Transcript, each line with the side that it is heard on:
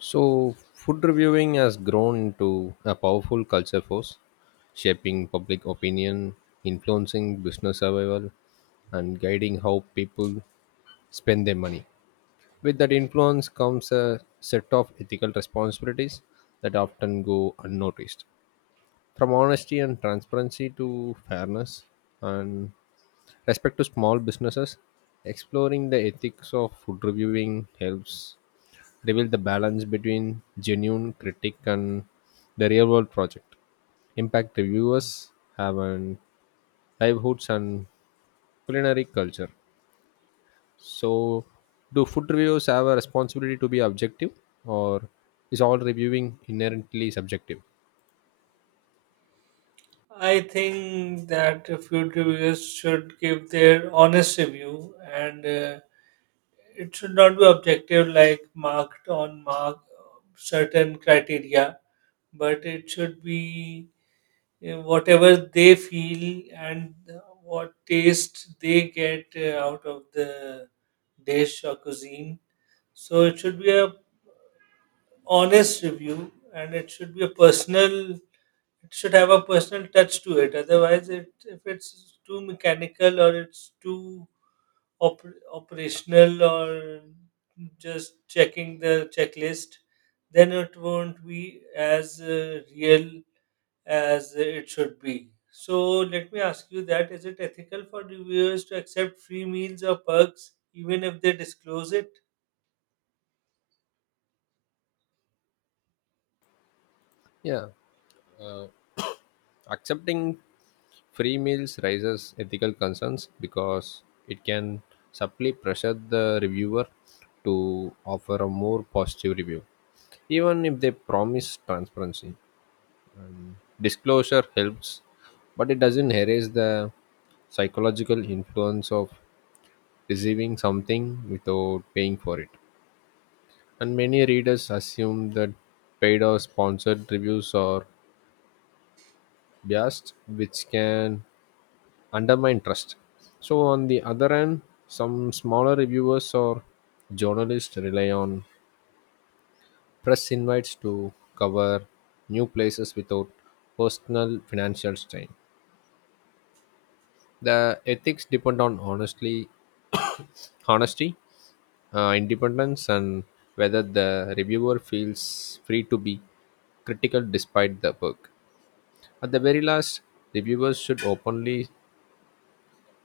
left: So, food reviewing has grown into a powerful culture force, shaping public opinion, influencing business survival, and guiding how people spend their money. With that influence comes a set of ethical responsibilities that often go unnoticed. From honesty and transparency to fairness and respect to small businesses, exploring the ethics of food reviewing helps reveal the balance between genuine critique and the real world project. Impact reviewers have an livelihoods and culinary culture. So, do food reviewers have a responsibility to be objective, or is all reviewing inherently subjective?
right: I think that food reviewers should give their honest review, and it should not be objective, like marked on mark certain criteria, but it should be whatever they feel and what taste they get out of the dish or cuisine. So it should be a honest review, and it should be a personal It should have a personal touch to it. Otherwise, it if it's too mechanical or it's too op- operational or just checking the checklist, then it won't be as real as it should be. So let me ask you that: is it ethical for reviewers to accept free meals or perks even if they disclose it?
left: Yeah, accepting free meals raises ethical concerns because it can subtly pressure the reviewer to offer a more positive review, even if they promise transparency. Disclosure helps, but it doesn't erase the psychological influence of receiving something without paying for it. And many readers assume that paid or sponsored reviews are biased, which can undermine trust. So, on the other hand, some smaller reviewers or journalists rely on press invites to cover new places without personal financial strain. The ethics depend on honestly, honesty, independence, and whether the reviewer feels free to be critical despite the work. At the very last, reviewers should openly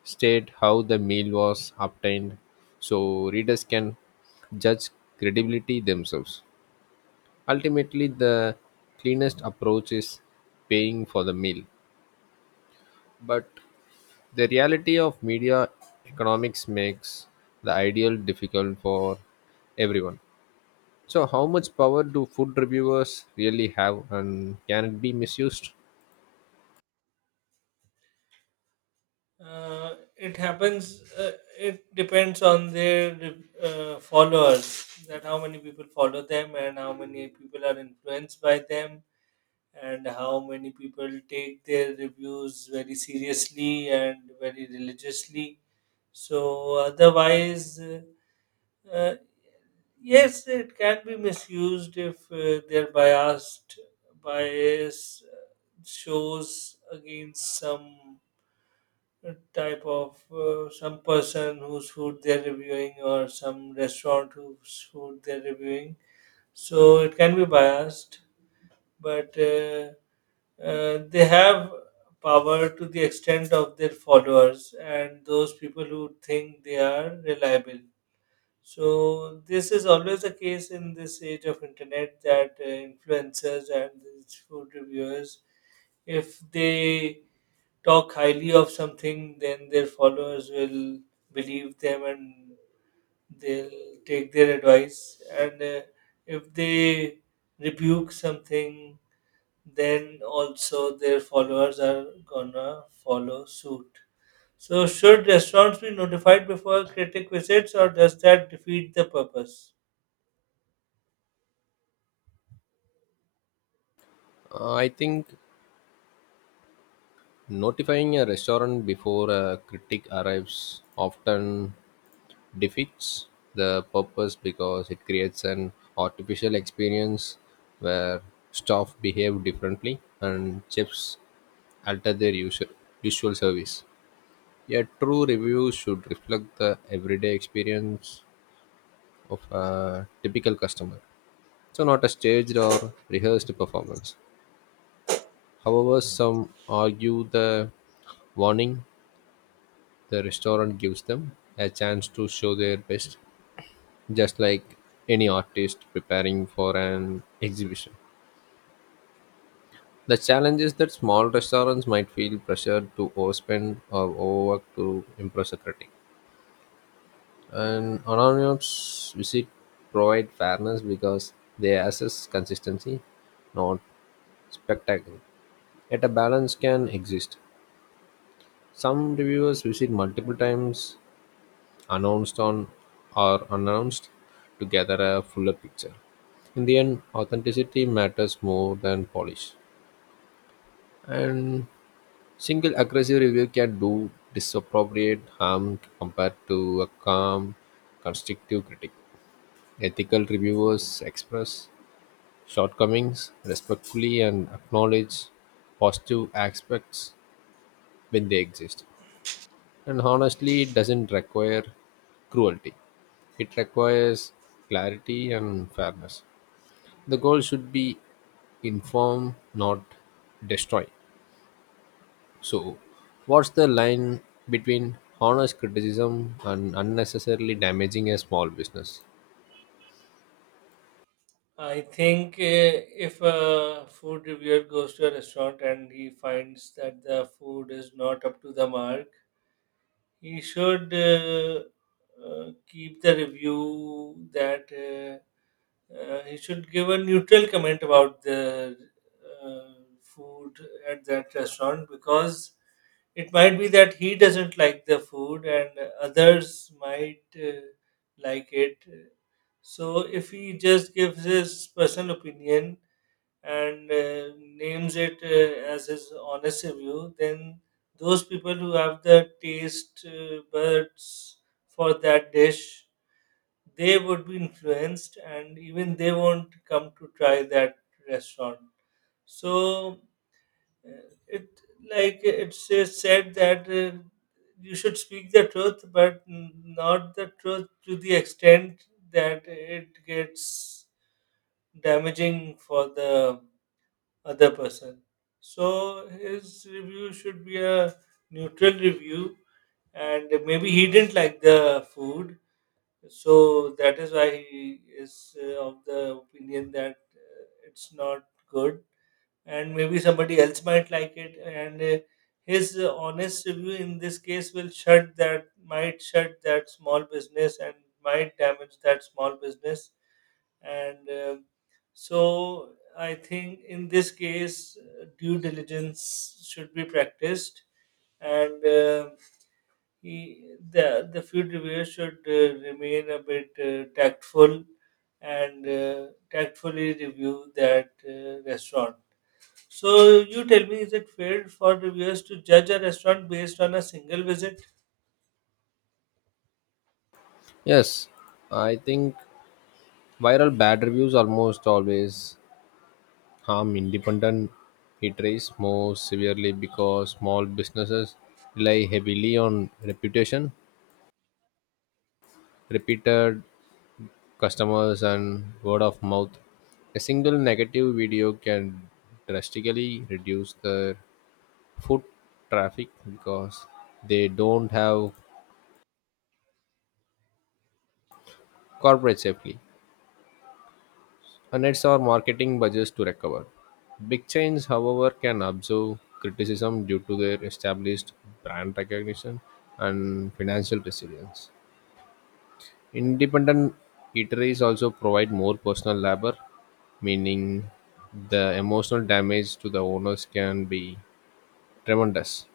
left: state how the meal was obtained so readers can judge credibility themselves. Ultimately, the cleanest approach is paying for the meal, but the reality of media economics makes the ideal difficult for everyone. So, how much power do food reviewers really have and can it be misused?
right: It happens. It depends on their followers. That how many people follow them, and how many people are influenced by them, and how many people take their reviews very seriously and very religiously. So otherwise, uh, yes, it can be misused if their bias shows against some type of some person whose food they're reviewing or some restaurant whose food they're reviewing. So it can be biased, but they have power to the extent of their followers and those people who think they are reliable. So this is always the case in this age of internet that influencers and these food reviewers, if they talk highly of something, then their followers will believe them and they'll take their advice. And if they rebuke something, then also their followers are gonna follow suit. So, should restaurants be notified before a critic visits, or does that defeat the purpose?
left: I think notifying a restaurant before a critic arrives often defeats the purpose because it creates an artificial experience where staff behave differently and chefs alter their usual service. A true review should reflect the everyday experience of a typical customer, so not a staged or rehearsed performance. However, some argue the warning the restaurant gives them a chance to show their best, just like any artist preparing for an exhibition. The challenge is that small restaurants might feel pressured to overspend or overwork to impress a critic. And anonymous visit provide fairness because they assess consistency, not spectacle. Yet a balance can exist. Some reviewers visit multiple times, announced on or unannounced, to gather a fuller picture. In the end, authenticity matters more than polish. And single aggressive review can do disappropriate harm compared to a calm, constructive critic. Ethical reviewers express shortcomings respectfully and acknowledge positive aspects when they exist. And honestly, it doesn't require cruelty, it requires clarity and fairness. The goal should be inform, not destroy. So, what's the line between honest criticism and unnecessarily damaging a small business?
right: I think if a food reviewer goes to a restaurant and he finds that the food is not up to the mark, he should keep the review that he should give a neutral comment about the uh, food at that restaurant because it might be that he doesn't like the food and others might like it. So if he just gives his personal opinion, and names it as his honest review, then those people who have the taste buds for that dish, they would be influenced and even they won't come to try that restaurant. So uh, it like it's said that you should speak the truth, but not the truth to the extent that it gets damaging for the other person. So his review should be a neutral review, and maybe he didn't like the food, so that is why he is of the opinion that it's not good. And maybe somebody else might like it, and his honest review in this case will shut that might shut that small business and might damage that small business and so I think in this case due diligence should be practiced and he, the food reviewer should remain a bit tactful and tactfully review that restaurant. So you tell me, is it fair for reviewers to judge a restaurant based on a single visit?
left: Yes, I think viral bad reviews almost always harm independent eateries more severely because small businesses rely heavily on reputation, repeated customers, and word of mouth. A single negative video can drastically reduce their foot traffic because they don't have corporate safety and it's our marketing budgets to recover. Big chains, however, can absorb criticism due to their established brand recognition and financial resilience. Independent eateries also provide more personal labor, meaning the emotional damage to the owners can be tremendous.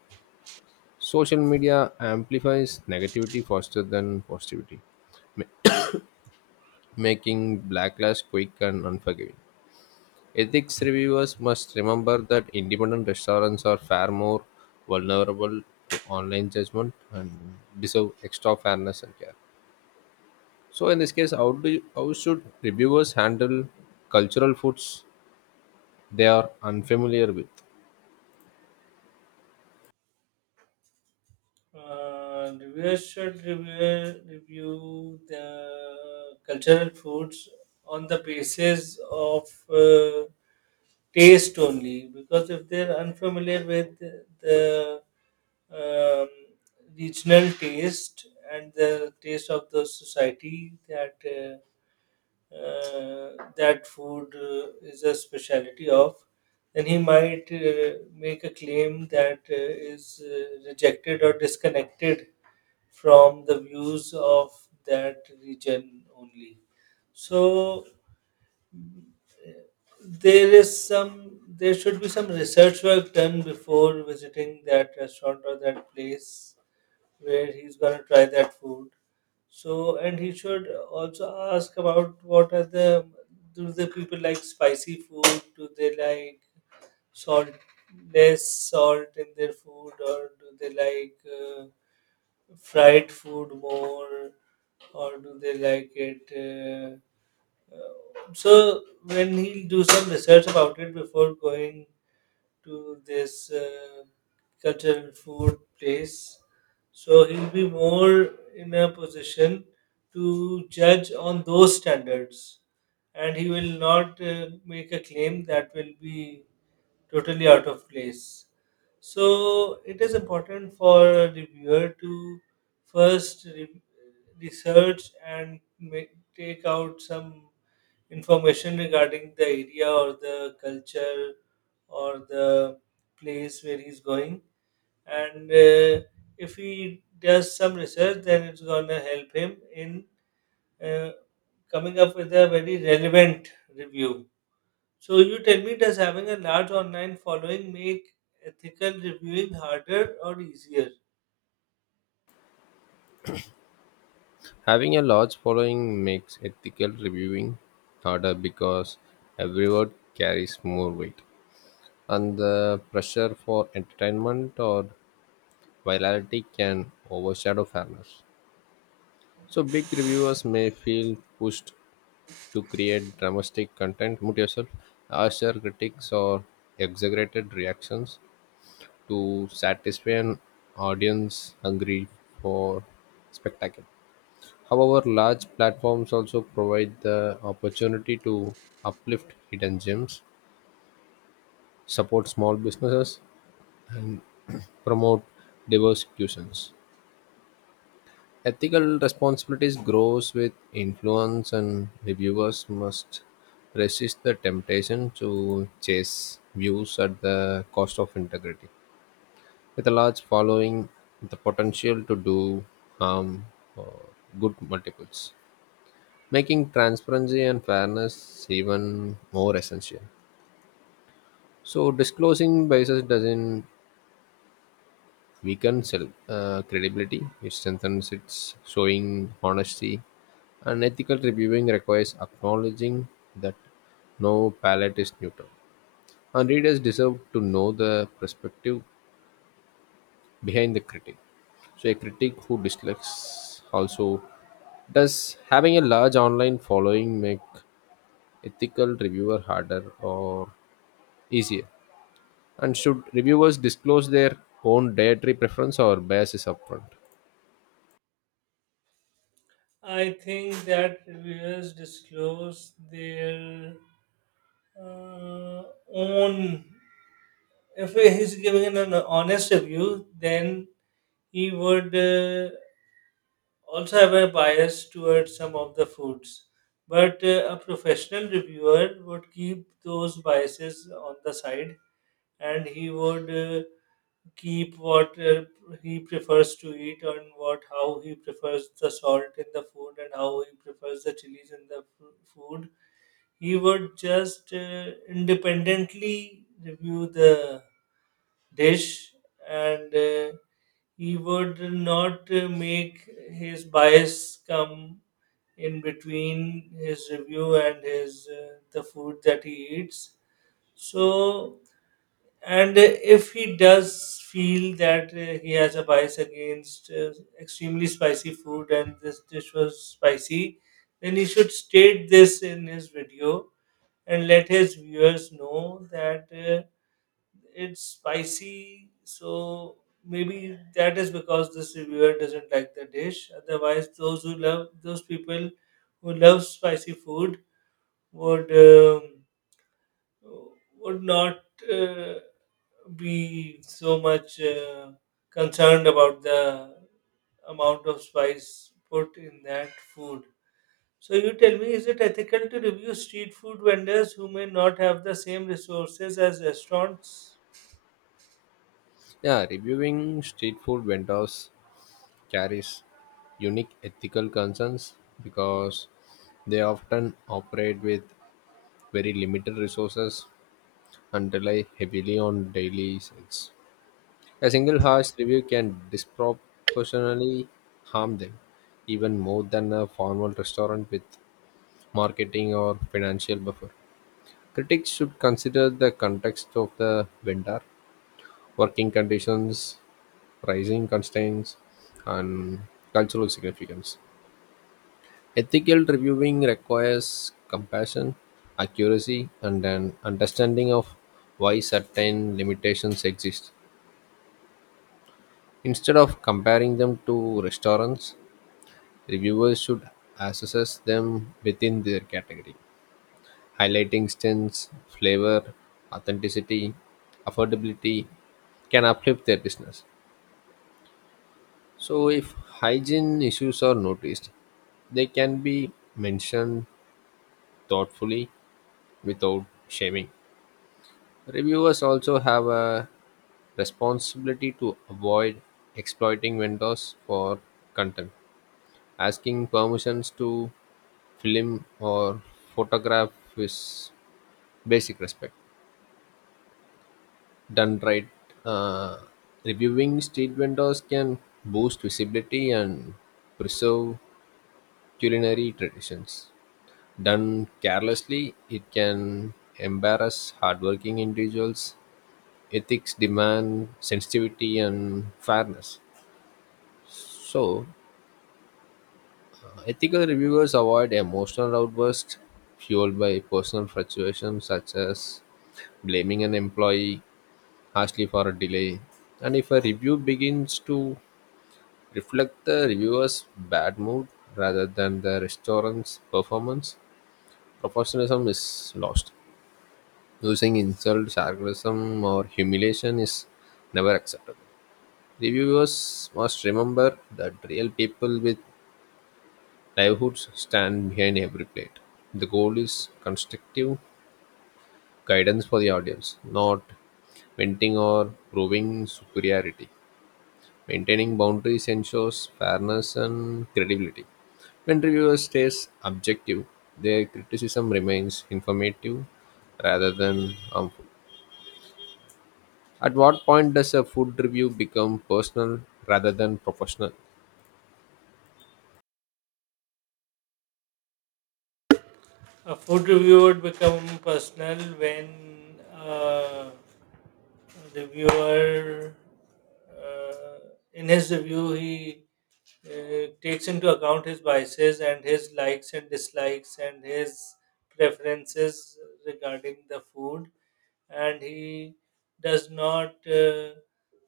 left: Social media amplifies negativity faster than positivity, making backlash quick and unforgiving. Ethics reviewers must remember that independent restaurants are far more vulnerable to online judgment and deserve extra fairness and care. So, in this case, how should reviewers handle cultural foods they are unfamiliar with?
right: Reviewers should review the cultural foods on the basis of uh, taste only, because if they're unfamiliar with the um, regional taste and the taste of the society that uh, that food is a specialty of, then he might make a claim that is rejected or disconnected from the views of that region only. So uh, there should be some research work done before visiting that restaurant or that place where he's going to try that food. So, and he should also ask about what are the do the people like spicy food? Do they like salt less salt in their food, or do they like uh, fried food more, or do they like it? So, when he'll do some research about it before going to this cultural food place. So he'll be more in a position to judge on those standards, and he will not make a claim that will be totally out of place. So it is important for a reviewer to first research and take out some information regarding the area or the culture or the place where he's going and if he does some research then it's going to help him in uh, coming up with a very relevant review. So you tell me, does having a large online following make ethical reviewing harder or easier?
left: Having a large following makes ethical reviewing harder because every word carries more weight, and the pressure for entertainment or virality can overshadow fairness. So big reviewers may feel pushed to create dramatic content. Mute yourself. Harsher critics or exaggerated reactions to satisfy an audience hungry for spectacle. However, large platforms also provide the opportunity to uplift hidden gems, support small businesses, promote diverse cuisines. Ethical responsibilities grows with influence, and reviewers must resist the temptation to chase views at the cost of integrity. With a large following, the potential to do harm or good multiples, making transparency and fairness even more essential. So, disclosing biases doesn't weakens credibility, it strengthens its showing honesty. And ethical reviewing requires acknowledging that no palette is neutral. And readers deserve to know the perspective behind the critic. So a critic who dislikes also does having a large online following make ethical reviewer harder or easier? And should reviewers disclose their own dietary preference or biases upfront?
right: I think that reviewers disclose their uh, own. If he's giving an honest review, then he would also have a bias towards some of the foods. But a professional reviewer would keep those biases on the side and he would keep what he prefers to eat and what how he prefers the salt in the food and how he prefers the chilies in the food. He would just independently review the dish and he would not make his bias come in between his review and his the food that he eats. So and if he does feel that he has a bias against extremely spicy food and this dish was spicy, then he should state this in his video and let his viewers know that it's spicy. So maybe that is because this reviewer doesn't like the dish. Otherwise, those people who love spicy food would um, would not. Uh, be so much concerned about the amount of spice put in that food. So, you tell me, is it ethical to review street food vendors who may not have the same resources as restaurants?
left: Yeah, reviewing street food vendors carries unique ethical concerns because they often operate with very limited resources and rely heavily on daily sales. A single harsh review can disproportionately harm them, even more than a formal restaurant with marketing or financial buffer. Critics should consider the context of the vendor working conditions, pricing constraints, and cultural significance. Ethical reviewing requires compassion, accuracy, and an understanding of why certain limitations exist. Instead of comparing them to restaurants, reviewers should assess them within their category, highlighting strengths, flavor, authenticity, affordability can uplift their business. So, if hygiene issues are noticed, they can be mentioned thoughtfully without shaming. Reviewers also have a responsibility to avoid exploiting vendors for content. Asking permissions to film or photograph is basic respect. Done right, uh, reviewing street vendors can boost visibility and preserve culinary traditions. Done carelessly, it can embarrass hardworking individuals. Ethics demand sensitivity and fairness. So, ethical reviewers avoid emotional outbursts fueled by personal fluctuations such as blaming an employee harshly for a delay. And if a review begins to reflect the reviewer's bad mood rather than the restaurant's performance, professionalism is lost. Using insult, sarcasm, or humiliation is never acceptable. Reviewers must remember that real people with livelihoods stand behind every plate. The goal is constructive guidance for the audience, not venting or proving superiority. Maintaining boundaries ensures fairness and credibility. When reviewers stays objective, their criticism remains informative rather than harmful. At what point does a food review become personal rather than professional?
right: A food review would become personal when a reviewer, uh, in his review, he takes into account his biases and his likes and dislikes and his preferences regarding the food and he does not uh,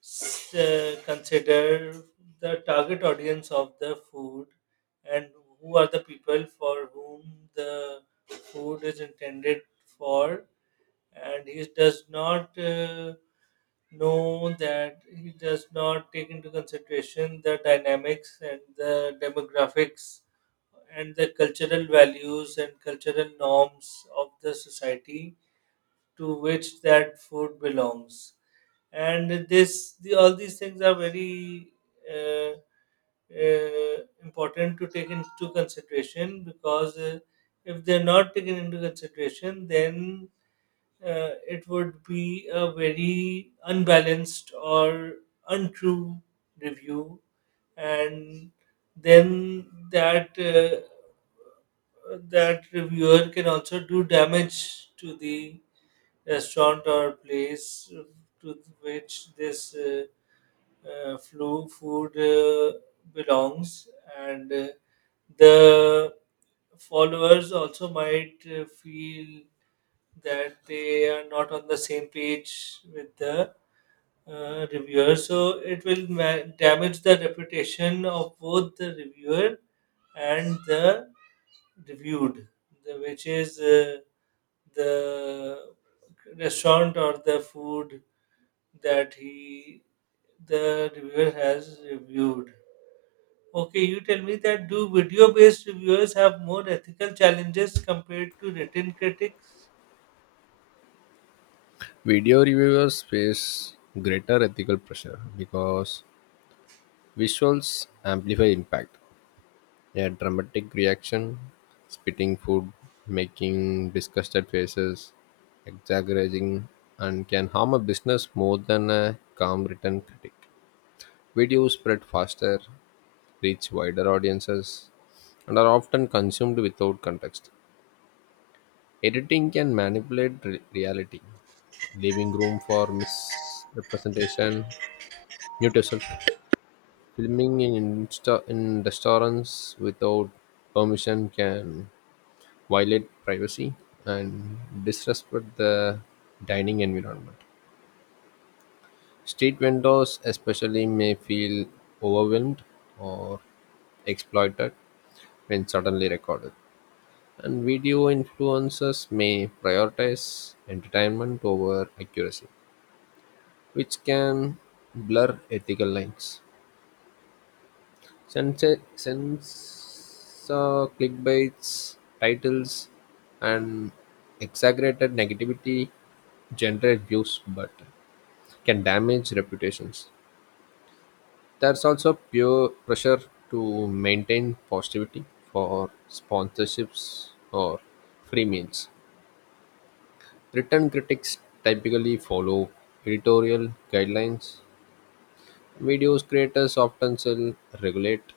right: s- uh, consider the target audience of the food and who are the people for whom the food is intended for and he does not know that he does not take into consideration the dynamics and the demographics and the cultural values and cultural norms of the society to which that food belongs and all these things are very uh, uh, important to take into consideration because if they're not taken into consideration then it would be a very unbalanced or untrue review, and then that reviewer can also do damage to the restaurant or place to which this flu food belongs, and the followers also might feel that they are not on the same page with the reviewer. So it will damage the reputation of both the reviewer and the reviewed, which is the restaurant or the food that he the reviewer has reviewed. Okay, you tell me, that do video based reviewers have more ethical challenges compared to written critics?
left: Video reviewers face greater ethical pressure because visuals amplify impact. A dramatic reaction, spitting food, making disgusted faces, exaggerating, and can harm a business more than a calm written critic. Videos spread faster, reach wider audiences, and are often consumed without context. Editing can manipulate reality, leaving room for misrepresentation. Mute yourself. Filming in restaurants without permission can violate privacy and disrespect the dining environment. Street vendors, especially, may feel overwhelmed or exploited when suddenly recorded. And video influencers may prioritize entertainment over accuracy, which can blur ethical lines. Since clickbaits, titles, and exaggerated negativity generate views but can damage reputations. There's also pure pressure to maintain positivity for sponsorships or free meals. Written critics typically follow editorial guidelines; video creators often self-regulate,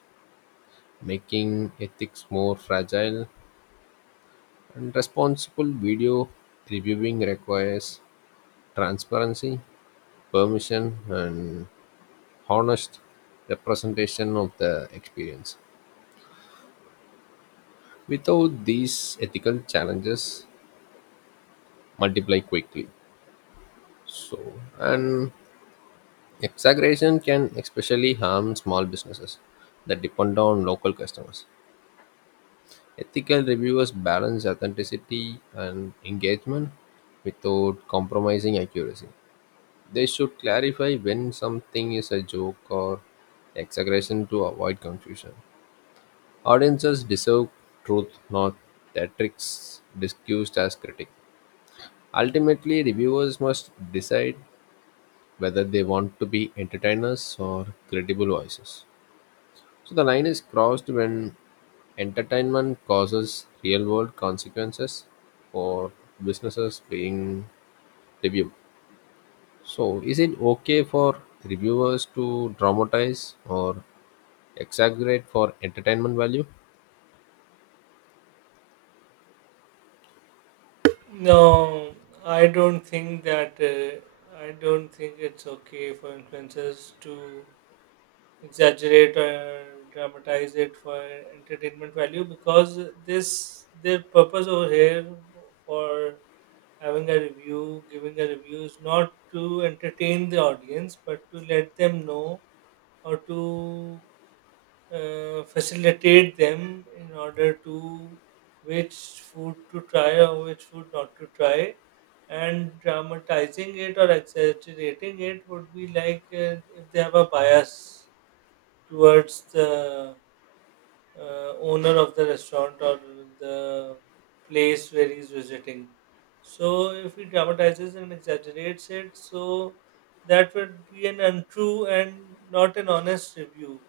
left: making ethics more fragile. And responsible video reviewing requires transparency, permission, and honest representation of the experience. Without these ethical challenges multiply quickly. So and exaggeration can especially harm small businesses that depend on local customers. Ethical reviewers balance authenticity and engagement without compromising accuracy. They should clarify when something is a joke or exaggeration to avoid confusion. Audiences deserve truth, not theatrics disguised as critique. Ultimately, reviewers must decide whether they want to be entertainers or credible voices. So the line is crossed when entertainment causes real world consequences for businesses being reviewed. So is it okay for reviewers to dramatize or exaggerate for entertainment value?
right: No, I don't think that. I don't think it's okay for influencers to exaggerate or dramatize it for entertainment value because this their purpose over here for giving a review is not to entertain the audience, but to let them know or to facilitate them in order to which food to try or which food not to try. And dramatizing it or exaggerating it would be like if they have a bias towards the owner of the restaurant or the place where he's visiting. So if he dramatizes and exaggerates it, so that would be an untrue and not an honest review.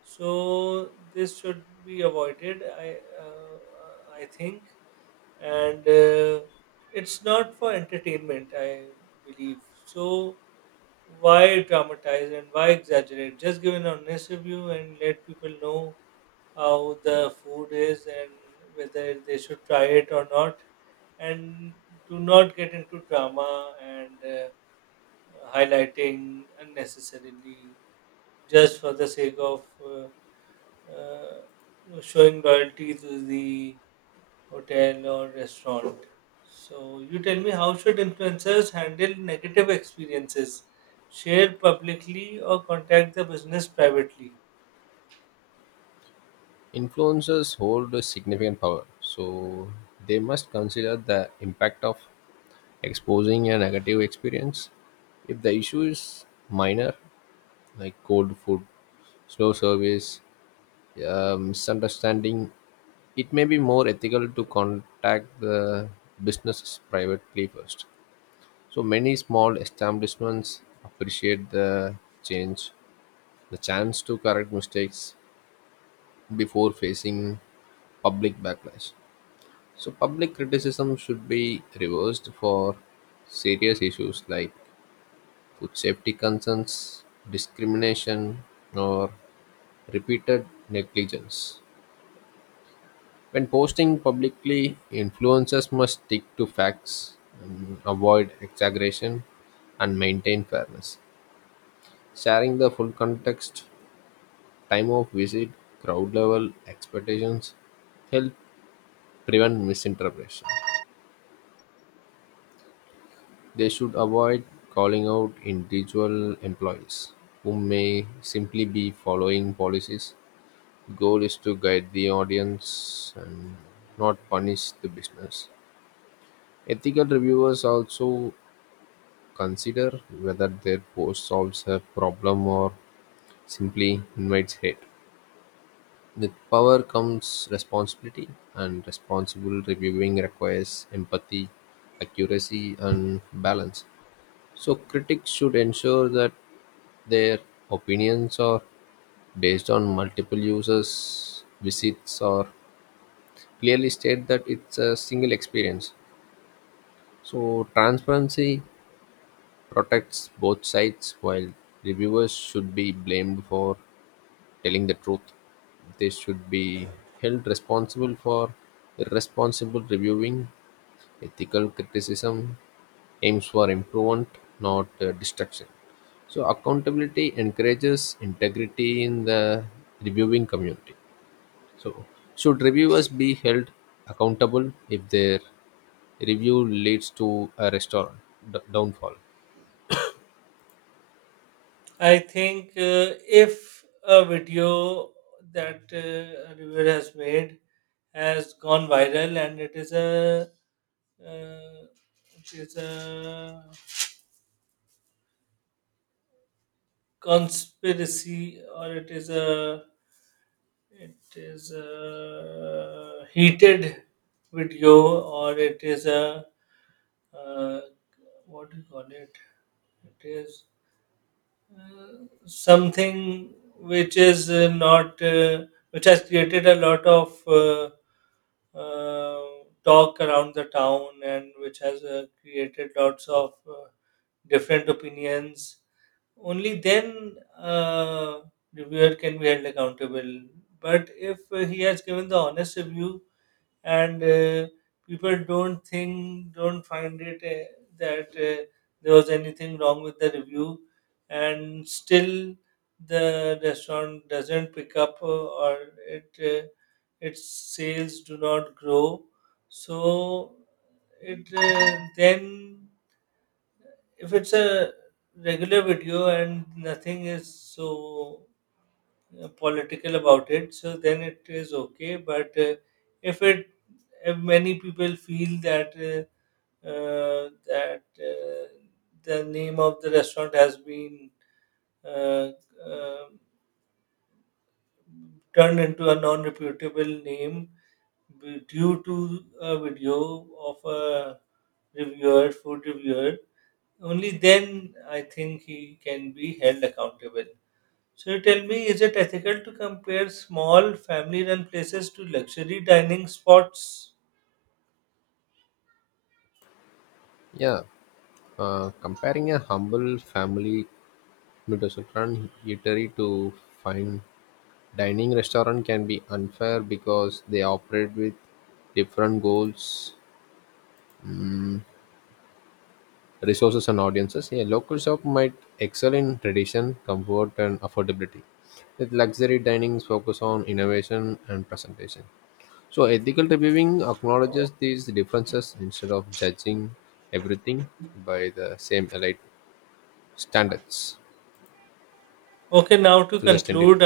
right: So this should be avoided, I think. And it's not for entertainment, I believe. So why dramatize and why exaggerate? Just give an honest review and let people know how the food is and whether they should try it or not. And do not get into drama and highlighting unnecessarily just for the sake of uh, no, showing loyalty to the hotel or restaurant. So, you tell me, how should influencers handle negative experiences? Share publicly or contact the business privately?
left: Influencers hold a significant power, so they must consider the impact of exposing a negative experience. If the issue is minor, like cold food, slow service, misunderstanding, it may be more ethical to contact the businesses privately first. So many small establishments appreciate the change, the chance to correct mistakes before facing public backlash. So public criticism should be reversed for serious issues like food safety concerns, discrimination, or repeated negligence. When posting publicly, influencers must stick to facts, avoid exaggeration, and maintain fairness. Sharing the full context, time of visit, crowd level, expectations help prevent misinterpretation. They should avoid calling out individual employees who may simply be following policies. Goal is to guide the audience and not punish the business. Ethical reviewers also consider whether their post solves a problem or simply invites hate. With power comes responsibility, and responsible reviewing requires empathy, accuracy, and balance. So, critics should ensure that their opinions are based on multiple users' visits or clearly state that it's a single experience. So, transparency protects both sides. While reviewers should be blamed for telling the truth, they should be held responsible for irresponsible reviewing. Ethical criticism aims for improvement, not destruction. So accountability encourages integrity in the reviewing community. So should reviewers be held accountable if their review leads to a restaurant downfall?
right: I think if a video that a reviewer has made has gone viral and uh, it is a conspiracy or it is a heated video, or it is a uh, what do you call it? It is something which is not which has created a lot of uh, talk around the town, and which has created lots of different opinions. Only then reviewer can be held accountable. But if he has given the honest review and people don't think, don't find it that there was anything wrong with the review, and still the restaurant doesn't pick up or it its sales do not grow, so it then if it's a regular video and nothing is so political about it, so then it is okay. But if it if many people feel that uh, that uh, the name of the restaurant has been uh, uh, turned into a non-reputable name due to a video of a reviewer food reviewer, only then I think he can be held accountable. So you tell me, is it ethical to compare small family-run places to luxury dining spots?
left: Yeah, comparing a humble family Midwestern eatery to fine dining restaurant can be unfair because they operate with different goals, resources, and audiences. A local shop might excel in tradition, comfort, and affordability, with luxury dinings focus on innovation and presentation. So, ethical reviewing acknowledges these differences instead of judging everything by the same elite standards.
right: Okay, now to
left: So, just end it.
right: conclude